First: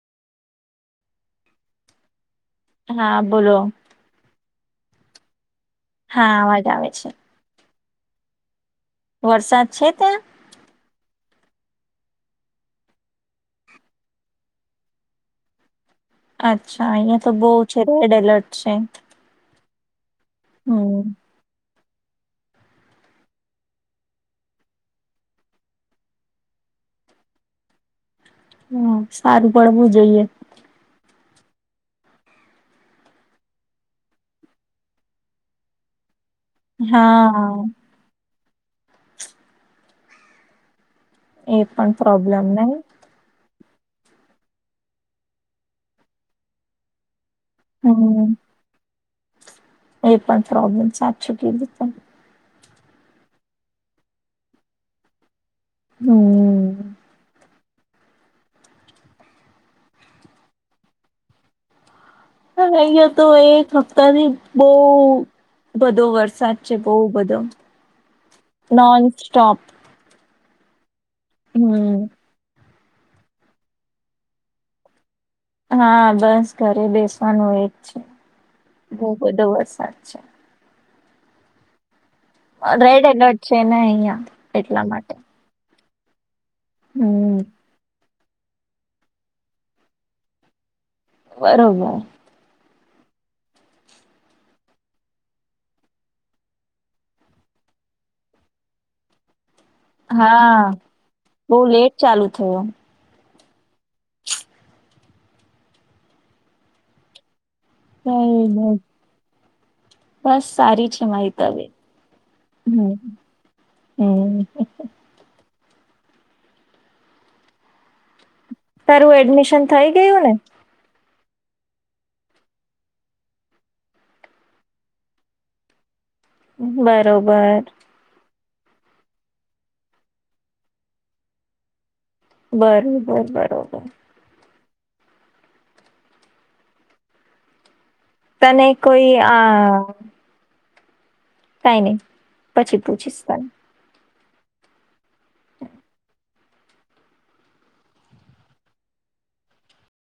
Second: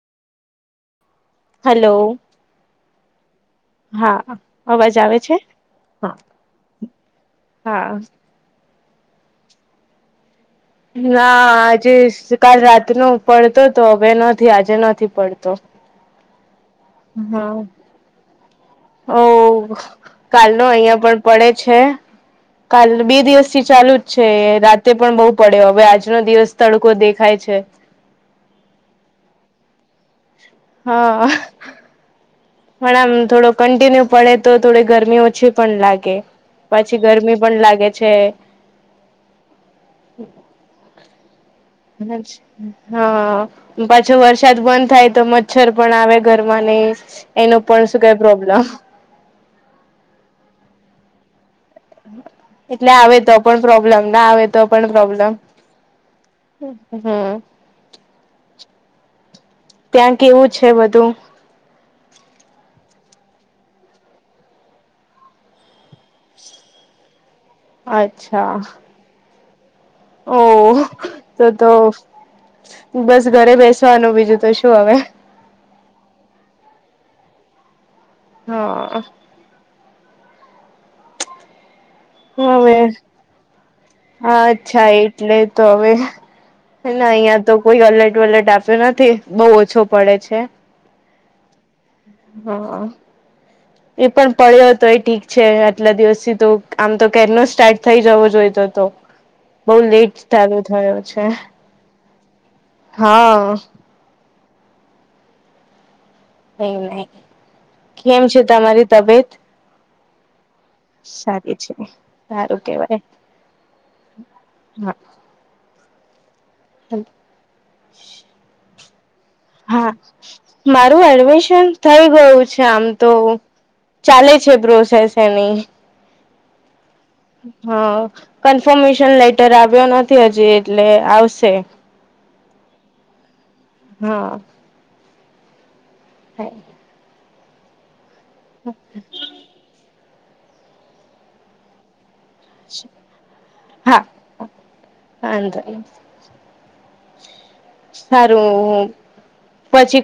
Hello હા, બોલો હા, અવાજ આવે છે હા, અવાજ આવે છે. હા. વરસાદ છે ત્યાં? ના.. આજે કાલ રાતનો પડતો તો હવે નથી, આજે નથી પડતો [unintelligible] અચ્છા અહિયાં તો બહુ છે રેડ એલર્ટ છે ઓહ કાલ નો અહિયા હમ પણ પડે છે કાલ બે દિવસથી ચાલુ જ છે, રાતે પણ બહુ પડ્યો, હવે આજનો દિવસ તડકો દેખાય છે. હા, સારું પડવું જોઈએ હા. પણ આમ થોડો કન્ટિન્યુ પડે તો થોડી ગરમી ઓછી પણ લાગે પછી ગરમી હા પણ લાગે છે. એ પણ અને પ્રોબ્લેમ નહી હા પાછો વરસાદ બંધ થાય તો મચ્છર પણ આવે ઘરમાં નઈ જ એનો પણ શું કઈ હમ પ્રોબ્લેમ. એ પણ પ્રોબ્લેમ સાચું કેની પણ એટલે, આવે તો પણ પ્રોબ્લેમ ના, આવે તો પણ પ્રોબ્લેમ હમ્મ હમ્મ ત્યાં કેવું છે બધું? અહિયા તો એક હપ્તાથી બઉ બધો વરસાદ છે બહુ બધો નોન સ્ટોપ ઓહ! તો તો હમ બસ ઘરે બેસવાનું બીજું તો શું હવે હા બસ ઘરે બેસવાનું એજ છે, હા બહુ બધો વરસાદ છે હવે રેડ એલર્ટ છે ને અહિયા, એટલા અચ્છા માટે એટલે તો હવે હમ અહિયાં તો કોઈ અલટ વલટ આપ્યો નથી બહુ ઓછો પડે છે બરોબર હા એ પણ પડ્યો હતો એ ઠીક છે આટલા દિવસથી તો આમ તો કેરનો સ્ટાર્ટ થઈ જવો જોઈતો હતો બહુ લેટ ચાલુ હા થયો છે બહુ લેટ ચાલુ થયો હા હમમ અ કેમ છે બરાબર. તમારી તબિયત? બસ સારી છે મારી સારી તબિયત છે સારું હમમ. કેવાય હમમ. હા તારું એડમિશન હા. થઈ ગયું ને મારું એડમિશન થઈ ગયું છે આમ તો ચાલે છે પ્રોસેસ એની બરોબર. હા કન્ફર્મેશન લેટર આવ્યો નથી હજી એટલે આવશે. બરોબર બરોબર. હા. હાય. તને કઈ આ કાઈ નહી. પછી પૂછીશ તને હાં હા વાંધો ની. સારું હું પછી